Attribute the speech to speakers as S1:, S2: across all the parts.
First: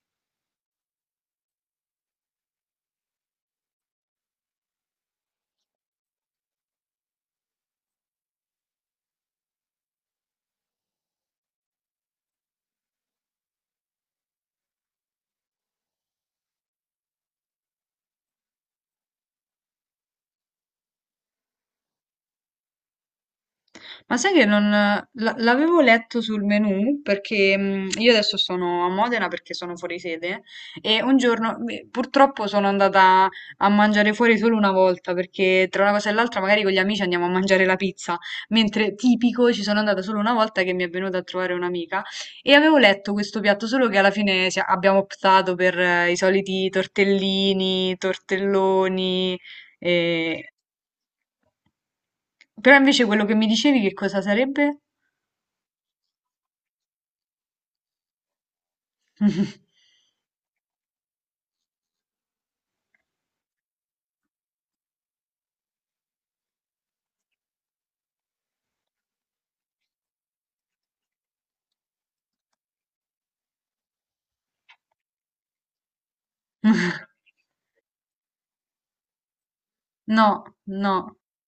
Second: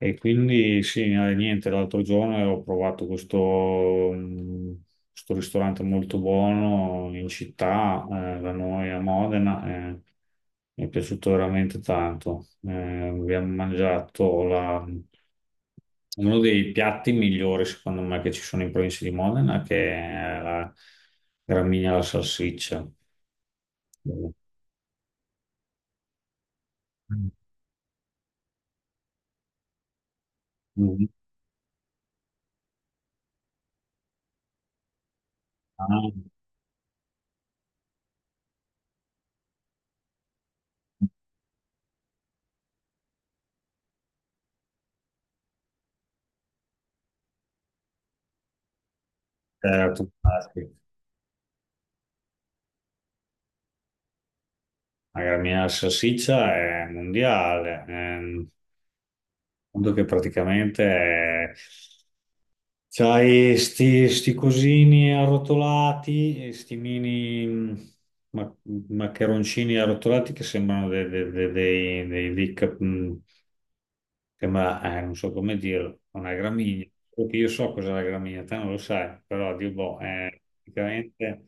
S1: E quindi sì, niente, l'altro giorno ho provato questo ristorante molto buono in città, da noi a Modena, e mi è piaciuto veramente tanto. Abbiamo mangiato uno dei piatti migliori, secondo me, che ci sono in provincia di Modena, che è la gramigna alla salsiccia.
S2: Ma
S1: Mm.
S2: sai che non la- l'avevo letto sul menù perché io adesso sono a Modena perché sono fuori sede e
S1: Mm.
S2: un giorno beh, purtroppo sono andata a mangiare fuori solo una volta perché tra
S1: Ah,
S2: una cosa e l'altra magari con gli amici andiamo a mangiare la pizza, mentre tipico ci sono andata solo una volta che mi è venuta a trovare un'amica e avevo letto questo piatto solo che alla fine abbiamo optato per i soliti tortellini, tortelloni,
S1: certo, ah,
S2: eh,
S1: sì.
S2: però invece quello che mi dicevi che cosa sarebbe?
S1: La gramigna alla salsiccia è mondiale. Mondo che praticamente c'hai sti cosini arrotolati, e sti mini ma- maccheroncini arrotolati che sembrano dei, sembra, non so come dirlo, una gramigna. Solo che io so cos'è la gramigna, te non lo sai, però Dio boh, è
S2: No, no.
S1: praticamente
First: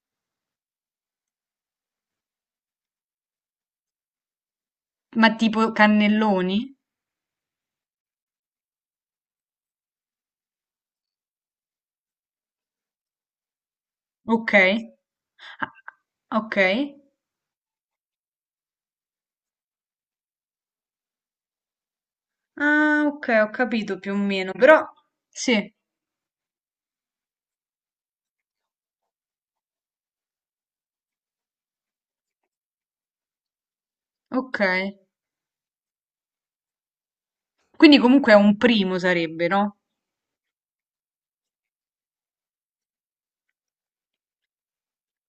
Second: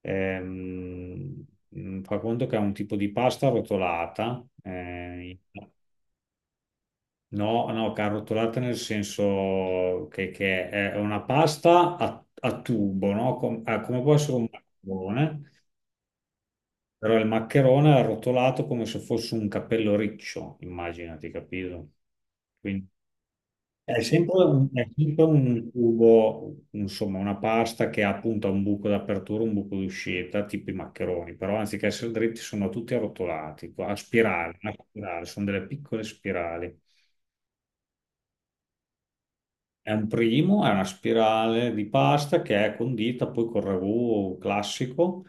S1: fa conto che è un tipo di pasta arrotolata,
S2: Ma tipo cannelloni?
S1: no, no, carrotolata nel senso che è una pasta a tubo, no? Come può essere un
S2: Okay.
S1: maccherone,
S2: Ah, okay.
S1: però il maccherone è arrotolato come se fosse un capello riccio, immaginati, capito? Quindi
S2: Ah, okay, ho capito più o meno, però
S1: è sempre un
S2: sì,
S1: tubo, insomma, una pasta che ha appunto un buco d'apertura, un buco d'uscita, tipo i maccheroni, però anziché essere dritti sono tutti arrotolati, a
S2: okay.
S1: spirale, sono delle piccole spirali.
S2: Quindi comunque è un primo sarebbe, no?
S1: È un primo, è una spirale di pasta che è condita poi col ragù classico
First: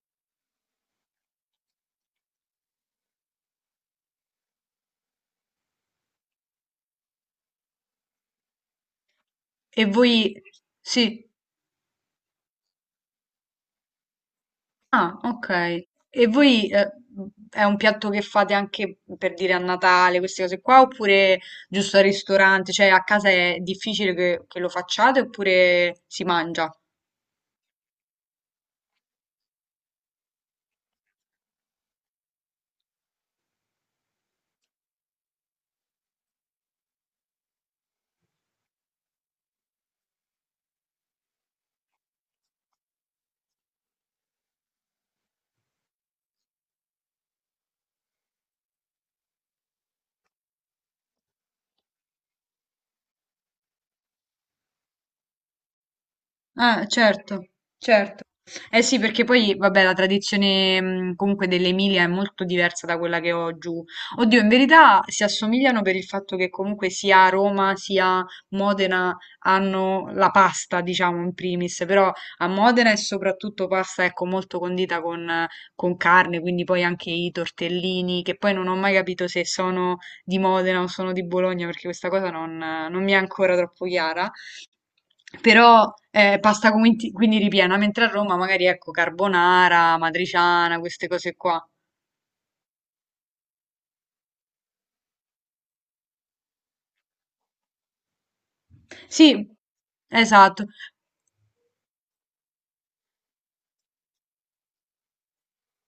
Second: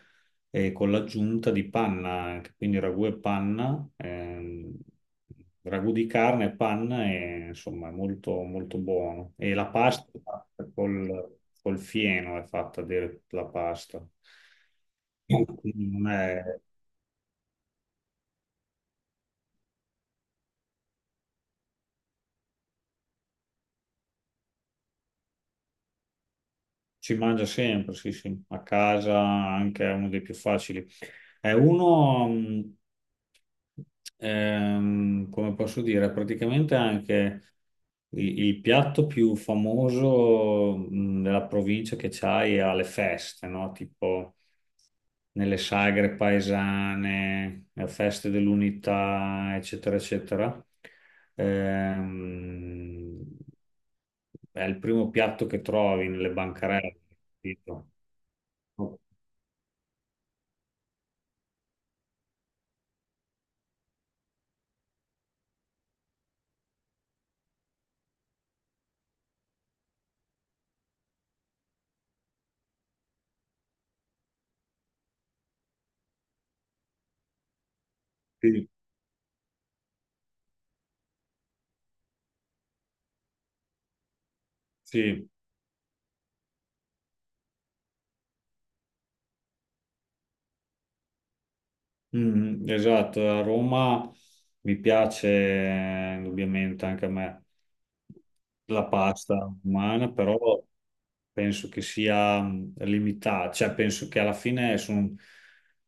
S1: e con l'aggiunta di panna, anche, quindi ragù e panna, ragù di carne e panna, e, insomma è molto buono. E la
S2: E
S1: pasta
S2: voi
S1: è fatta
S2: sì.
S1: col fieno, è fatta dire la pasta.
S2: Ah, okay.
S1: Mm. Non
S2: E
S1: è.
S2: voi è un piatto che fate anche per dire a Natale, queste cose qua, oppure giusto al ristorante? Cioè a casa è difficile che lo facciate oppure si mangia?
S1: Si mangia sempre, sì, sì, a casa anche è uno dei più facili. È uno, come posso dire, praticamente anche il piatto più famoso, della provincia che c'hai alle feste, no? Tipo nelle sagre paesane, a feste dell'unità, eccetera, eccetera. Ehm, è il primo piatto che trovi nelle
S2: Ah,
S1: bancarelle,
S2: certo,
S1: capito?
S2: certo. Eh sì, perché poi, vabbè, la tradizione comunque dell'Emilia è molto diversa da quella che ho giù. Oddio, in verità si assomigliano per il fatto che comunque sia Roma sia Modena hanno la pasta, diciamo, in primis, però a Modena è soprattutto pasta, ecco, molto condita con carne, quindi poi anche i tortellini, che poi non
S1: Sì,
S2: ho mai capito se sono di Modena o sono di Bologna, perché questa cosa non mi è ancora troppo chiara.
S1: sì.
S2: Però pasta quindi ripiena, mentre a Roma magari ecco carbonara, matriciana, queste cose qua.
S1: Mm, esatto, a Roma mi piace indubbiamente anche a me la pasta
S2: Sì,
S1: romana, però
S2: esatto.
S1: penso che sia mm, limitata, cioè penso che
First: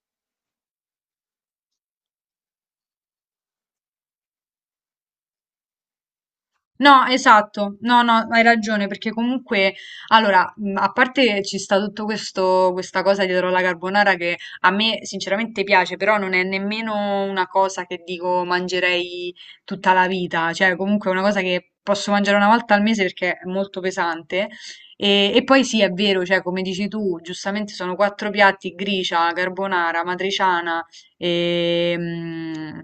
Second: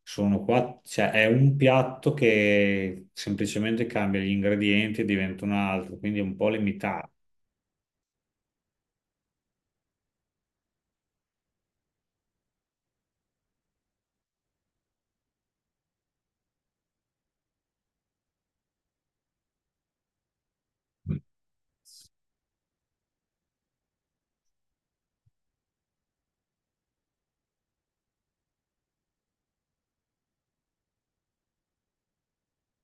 S1: sono qua, cioè è un piatto che semplicemente cambia gli ingredienti e diventa un altro, quindi è un po'
S2: No,
S1: limitato.
S2: esatto, no, no, hai ragione, perché comunque, allora, a parte ci sta tutto questo, questa cosa dietro la carbonara che a me sinceramente piace, però non è nemmeno una cosa che dico mangerei tutta la vita, cioè comunque è una cosa che posso mangiare una volta al mese perché è molto pesante. E poi sì, è vero, cioè come dici tu, giustamente sono quattro piatti, gricia, carbonara, matriciana, e,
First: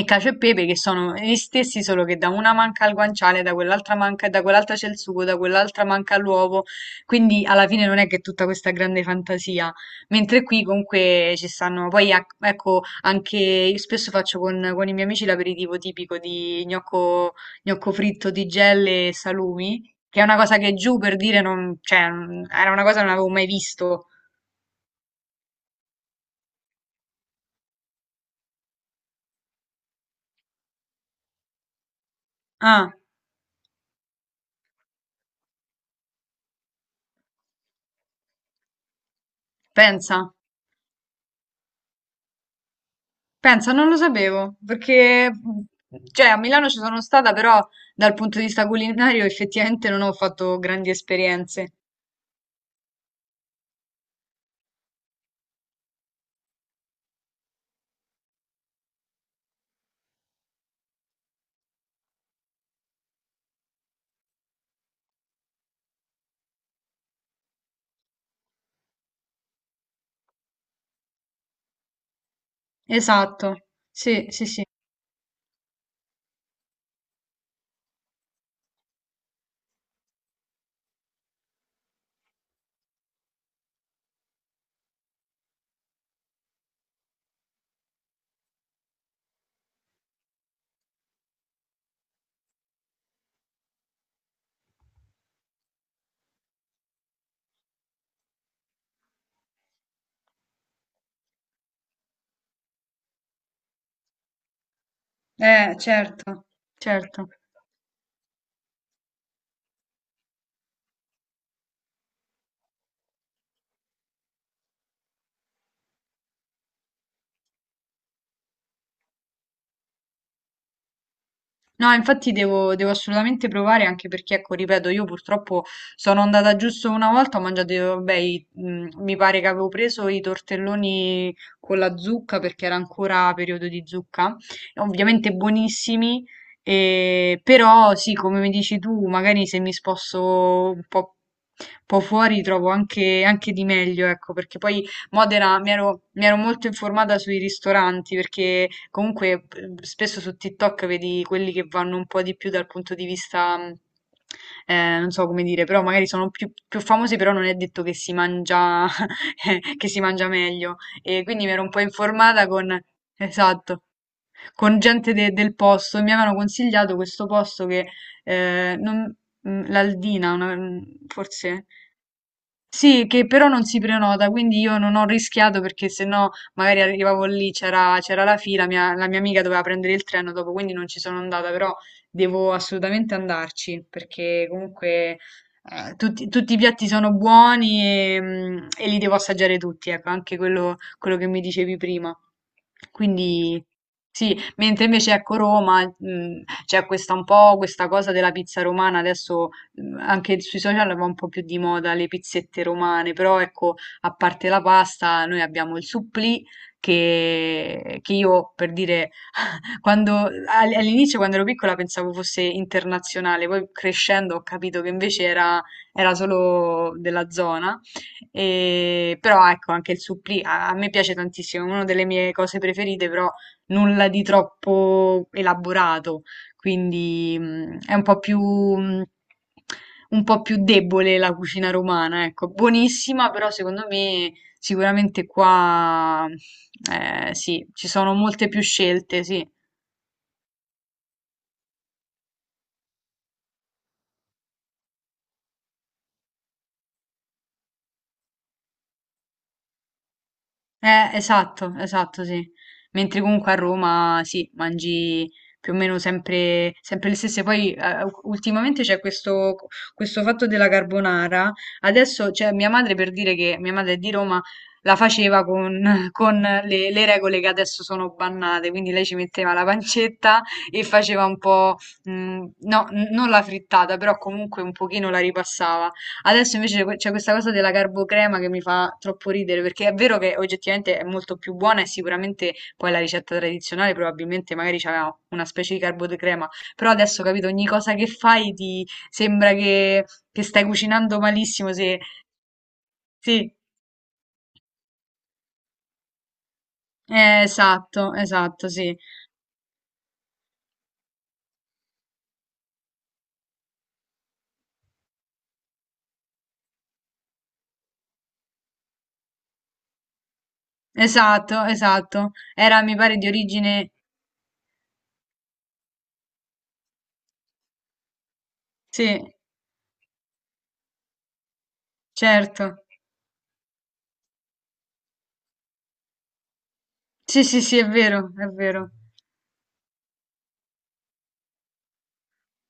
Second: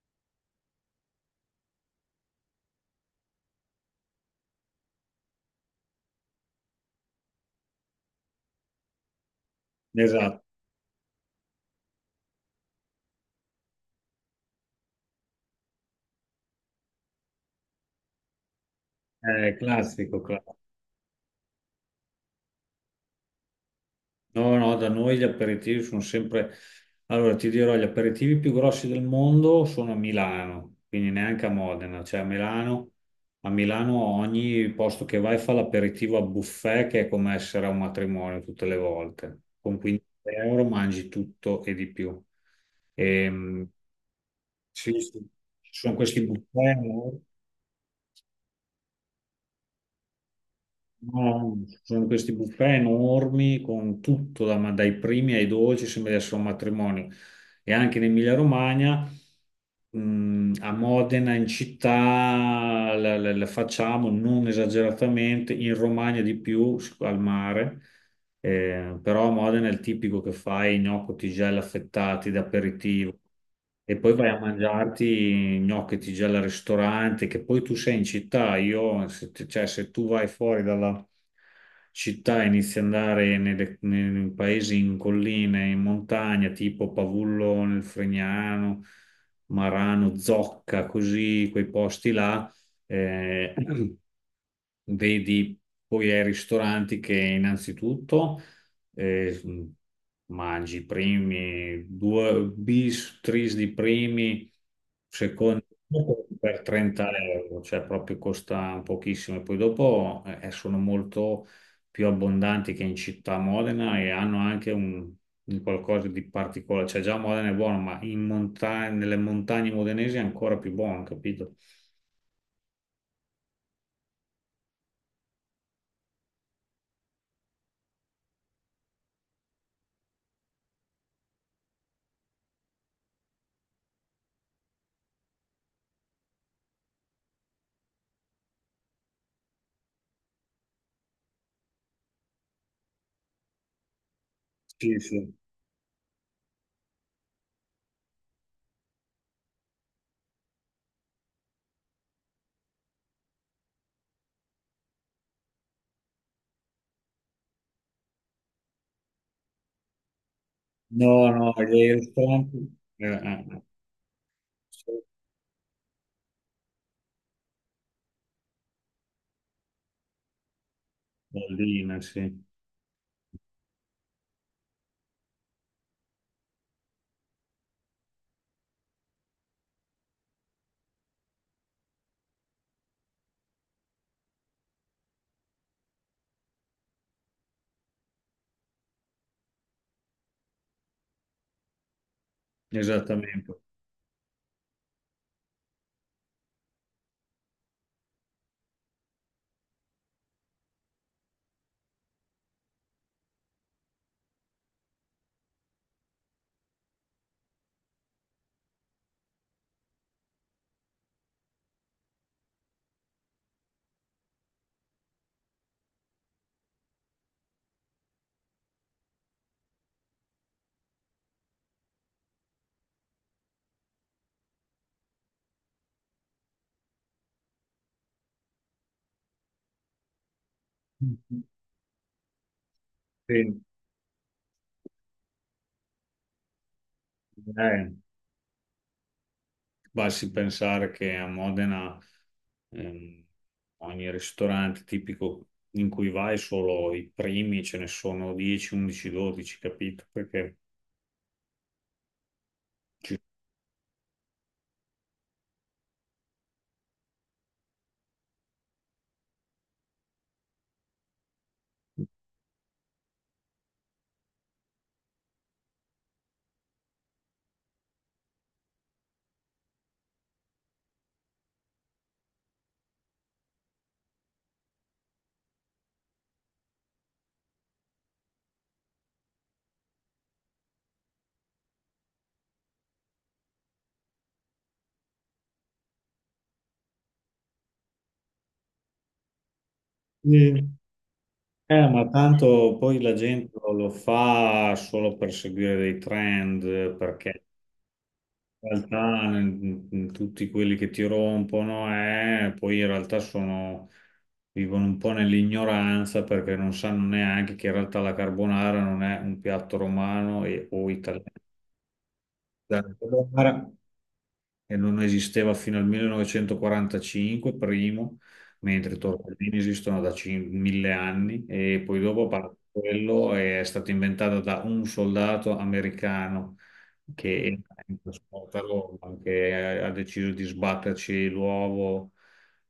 S2: e cacio e pepe che sono gli stessi, solo che da una manca al guanciale, da quell'altra manca, da quell'altra c'è il sugo, da quell'altra manca l'uovo, quindi alla fine non è che è tutta questa grande fantasia,
S1: Esatto,
S2: mentre qui comunque ci stanno, poi ecco, anche io spesso faccio con i miei amici l'aperitivo tipico di gnocco, gnocco fritto di gelle e
S1: è
S2: salumi, che
S1: classico,
S2: è una
S1: classico.
S2: cosa che giù per dire non, cioè, era una cosa che non avevo mai visto.
S1: No, no, da noi gli aperitivi sono sempre... Allora, ti dirò, gli aperitivi più grossi del mondo sono a Milano, quindi neanche a Modena,
S2: Ah,
S1: a Milano ogni posto che vai fa l'aperitivo a buffet, che è come essere a un matrimonio tutte le volte. Con 15
S2: pensa.
S1: euro mangi tutto e di più. E,
S2: Pensa, non lo sapevo,
S1: sì, sì,
S2: perché
S1: ci sono questi
S2: cioè, a Milano
S1: buffet,
S2: ci sono
S1: no?
S2: stata, però dal punto di vista culinario effettivamente non ho fatto grandi
S1: No,
S2: esperienze.
S1: ci sono questi buffet enormi con tutto, ma dai primi ai dolci, sembra di essere un matrimonio. E anche in Emilia-Romagna, a Modena, in città, la facciamo non esageratamente, in Romagna di più, s- al mare. Però a Modena è il tipico che fai gnocchi, tigelle affettati da aperitivo.
S2: Esatto,
S1: E poi
S2: sì,
S1: vai a
S2: sì, sì.
S1: mangiarti gnocchetti già al ristorante, che poi tu sei in città. Io, se, t- Cioè, se tu vai fuori dalla città e inizi ad andare nei paesi in colline, in montagna, tipo Pavullo nel Fregnano, Marano, Zocca, così, quei posti là, eh, vedi poi ai ristoranti che innanzitutto eh, mangi i primi due bis, tris di primi, secondi
S2: Certo,
S1: per 30
S2: certo.
S1: euro, cioè proprio costa pochissimo. E poi dopo sono molto più abbondanti che in città a Modena e hanno anche un qualcosa di particolare. Cioè già Modena è buono, ma in nelle montagne modenesi è ancora più buono, capito?
S2: No, infatti devo, devo assolutamente provare anche perché, ecco, ripeto, io purtroppo sono andata giusto una volta, ho mangiato, vabbè, mi pare che avevo preso i tortelloni con la zucca perché era ancora periodo di zucca, ovviamente buonissimi, però sì, come mi dici tu, magari se mi sposto un po' fuori trovo anche, anche di meglio, ecco, perché poi
S1: Sì, sì.
S2: Modena mi ero molto informata sui ristoranti perché comunque spesso su TikTok vedi quelli che vanno un po' di più dal punto di vista, non so come dire, però magari sono più, più famosi, però non è detto che si mangia, che si mangia meglio. E
S1: No,
S2: quindi mi
S1: no,
S2: ero un po'
S1: gli
S2: informata con,
S1: ristoranti... eh.
S2: esatto, con gente del posto e mi avevano consigliato questo posto che eh, non- l'Aldina, forse
S1: Collina, sì,
S2: sì, che però non si prenota, quindi io non ho rischiato perché sennò magari arrivavo lì, c'era la fila, la mia amica doveva prendere il treno dopo, quindi non ci sono andata, però devo assolutamente andarci perché comunque tutti, tutti i piatti sono buoni e, e li devo assaggiare tutti, ecco, anche quello che mi dicevi prima.
S1: esattamente.
S2: Quindi sì, mentre invece ecco Roma, c'è questa un po' questa cosa della pizza romana, adesso anche sui social va un po' più di moda le pizzette romane, però ecco, a parte la pasta, noi abbiamo il supplì che io per dire quando, all'inizio, quando ero piccola, pensavo fosse internazionale, poi crescendo ho capito che invece era, era solo della zona. E, però ecco, anche il supplì a, a me piace tantissimo, è una delle mie cose preferite, però nulla di troppo elaborato, quindi è un po' più... un po' più debole la
S1: Sì,
S2: cucina romana, ecco, buonissima, però secondo me sicuramente qua sì, ci
S1: eh,
S2: sono molte più scelte, sì.
S1: basti pensare che a Modena ehm, ogni ristorante tipico in cui vai solo i primi ce ne sono 10, 11, 12, capito?
S2: Esatto, esatto, sì.
S1: Ci-
S2: Mentre comunque a Roma, sì, mangi più o meno sempre, sempre le stesse. Poi ultimamente c'è questo, questo fatto della carbonara. Adesso, cioè, mia madre per dire che mia madre è di Roma, la faceva con, con le regole che adesso sono bannate. Quindi lei ci metteva la pancetta e faceva un po', mh, no, non la frittata, però comunque un pochino la ripassava. Adesso invece c'è questa cosa della carbocrema che mi fa troppo ridere, perché è vero che oggettivamente è molto più buona e sicuramente poi la ricetta tradizionale probabilmente magari c'aveva una specie di carbocrema, però adesso capito, ogni cosa che fai ti sembra che stai
S1: Sì.
S2: cucinando malissimo, se...
S1: Ma tanto poi la
S2: Sì,
S1: gente lo fa solo per seguire dei trend, perché
S2: esatto, esatto,
S1: in
S2: sì,
S1: realtà tutti quelli che ti rompono poi in realtà vivono un po' nell'ignoranza perché non sanno neanche che in realtà la carbonara non è un piatto romano o italiano.
S2: esatto, esatto. Era, mi
S1: Esatto.
S2: pare, di
S1: Allora,
S2: origine...
S1: e non esisteva fino al 1945, primo, mentre i
S2: Sì,
S1: tortellini esistono da 1000 anni e poi dopo, a parte
S2: certo.
S1: quello, è stata inventata da un soldato americano che
S2: Sì,
S1: era
S2: sì, sì, è
S1: in
S2: vero, è
S1: trasporta a
S2: vero.
S1: Roma, che ha deciso di sbatterci l'uovo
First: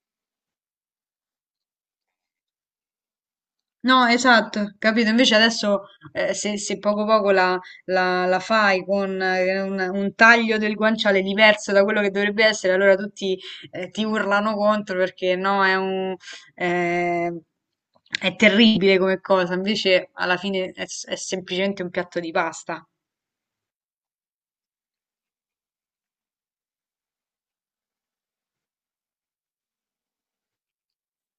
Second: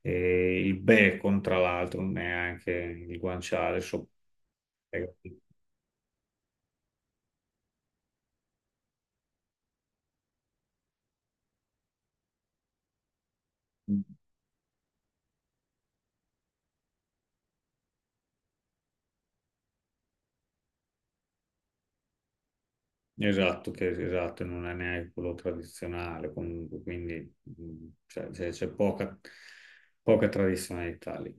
S1: e il bacon, tra l'altro, neanche il guanciale.
S2: No,
S1: So-
S2: esatto, capito. Invece adesso se, se poco poco la, la fai con un taglio del guanciale diverso da quello che dovrebbe essere, allora tutti ti urlano contro perché no, è un, eh, è terribile come cosa. Invece alla fine è, è semplicemente un piatto di pasta.
S1: Esatto, che esatto, non è neanche quello tradizionale, comunque, quindi cioè, c'è poca, poca tradizionalità lì.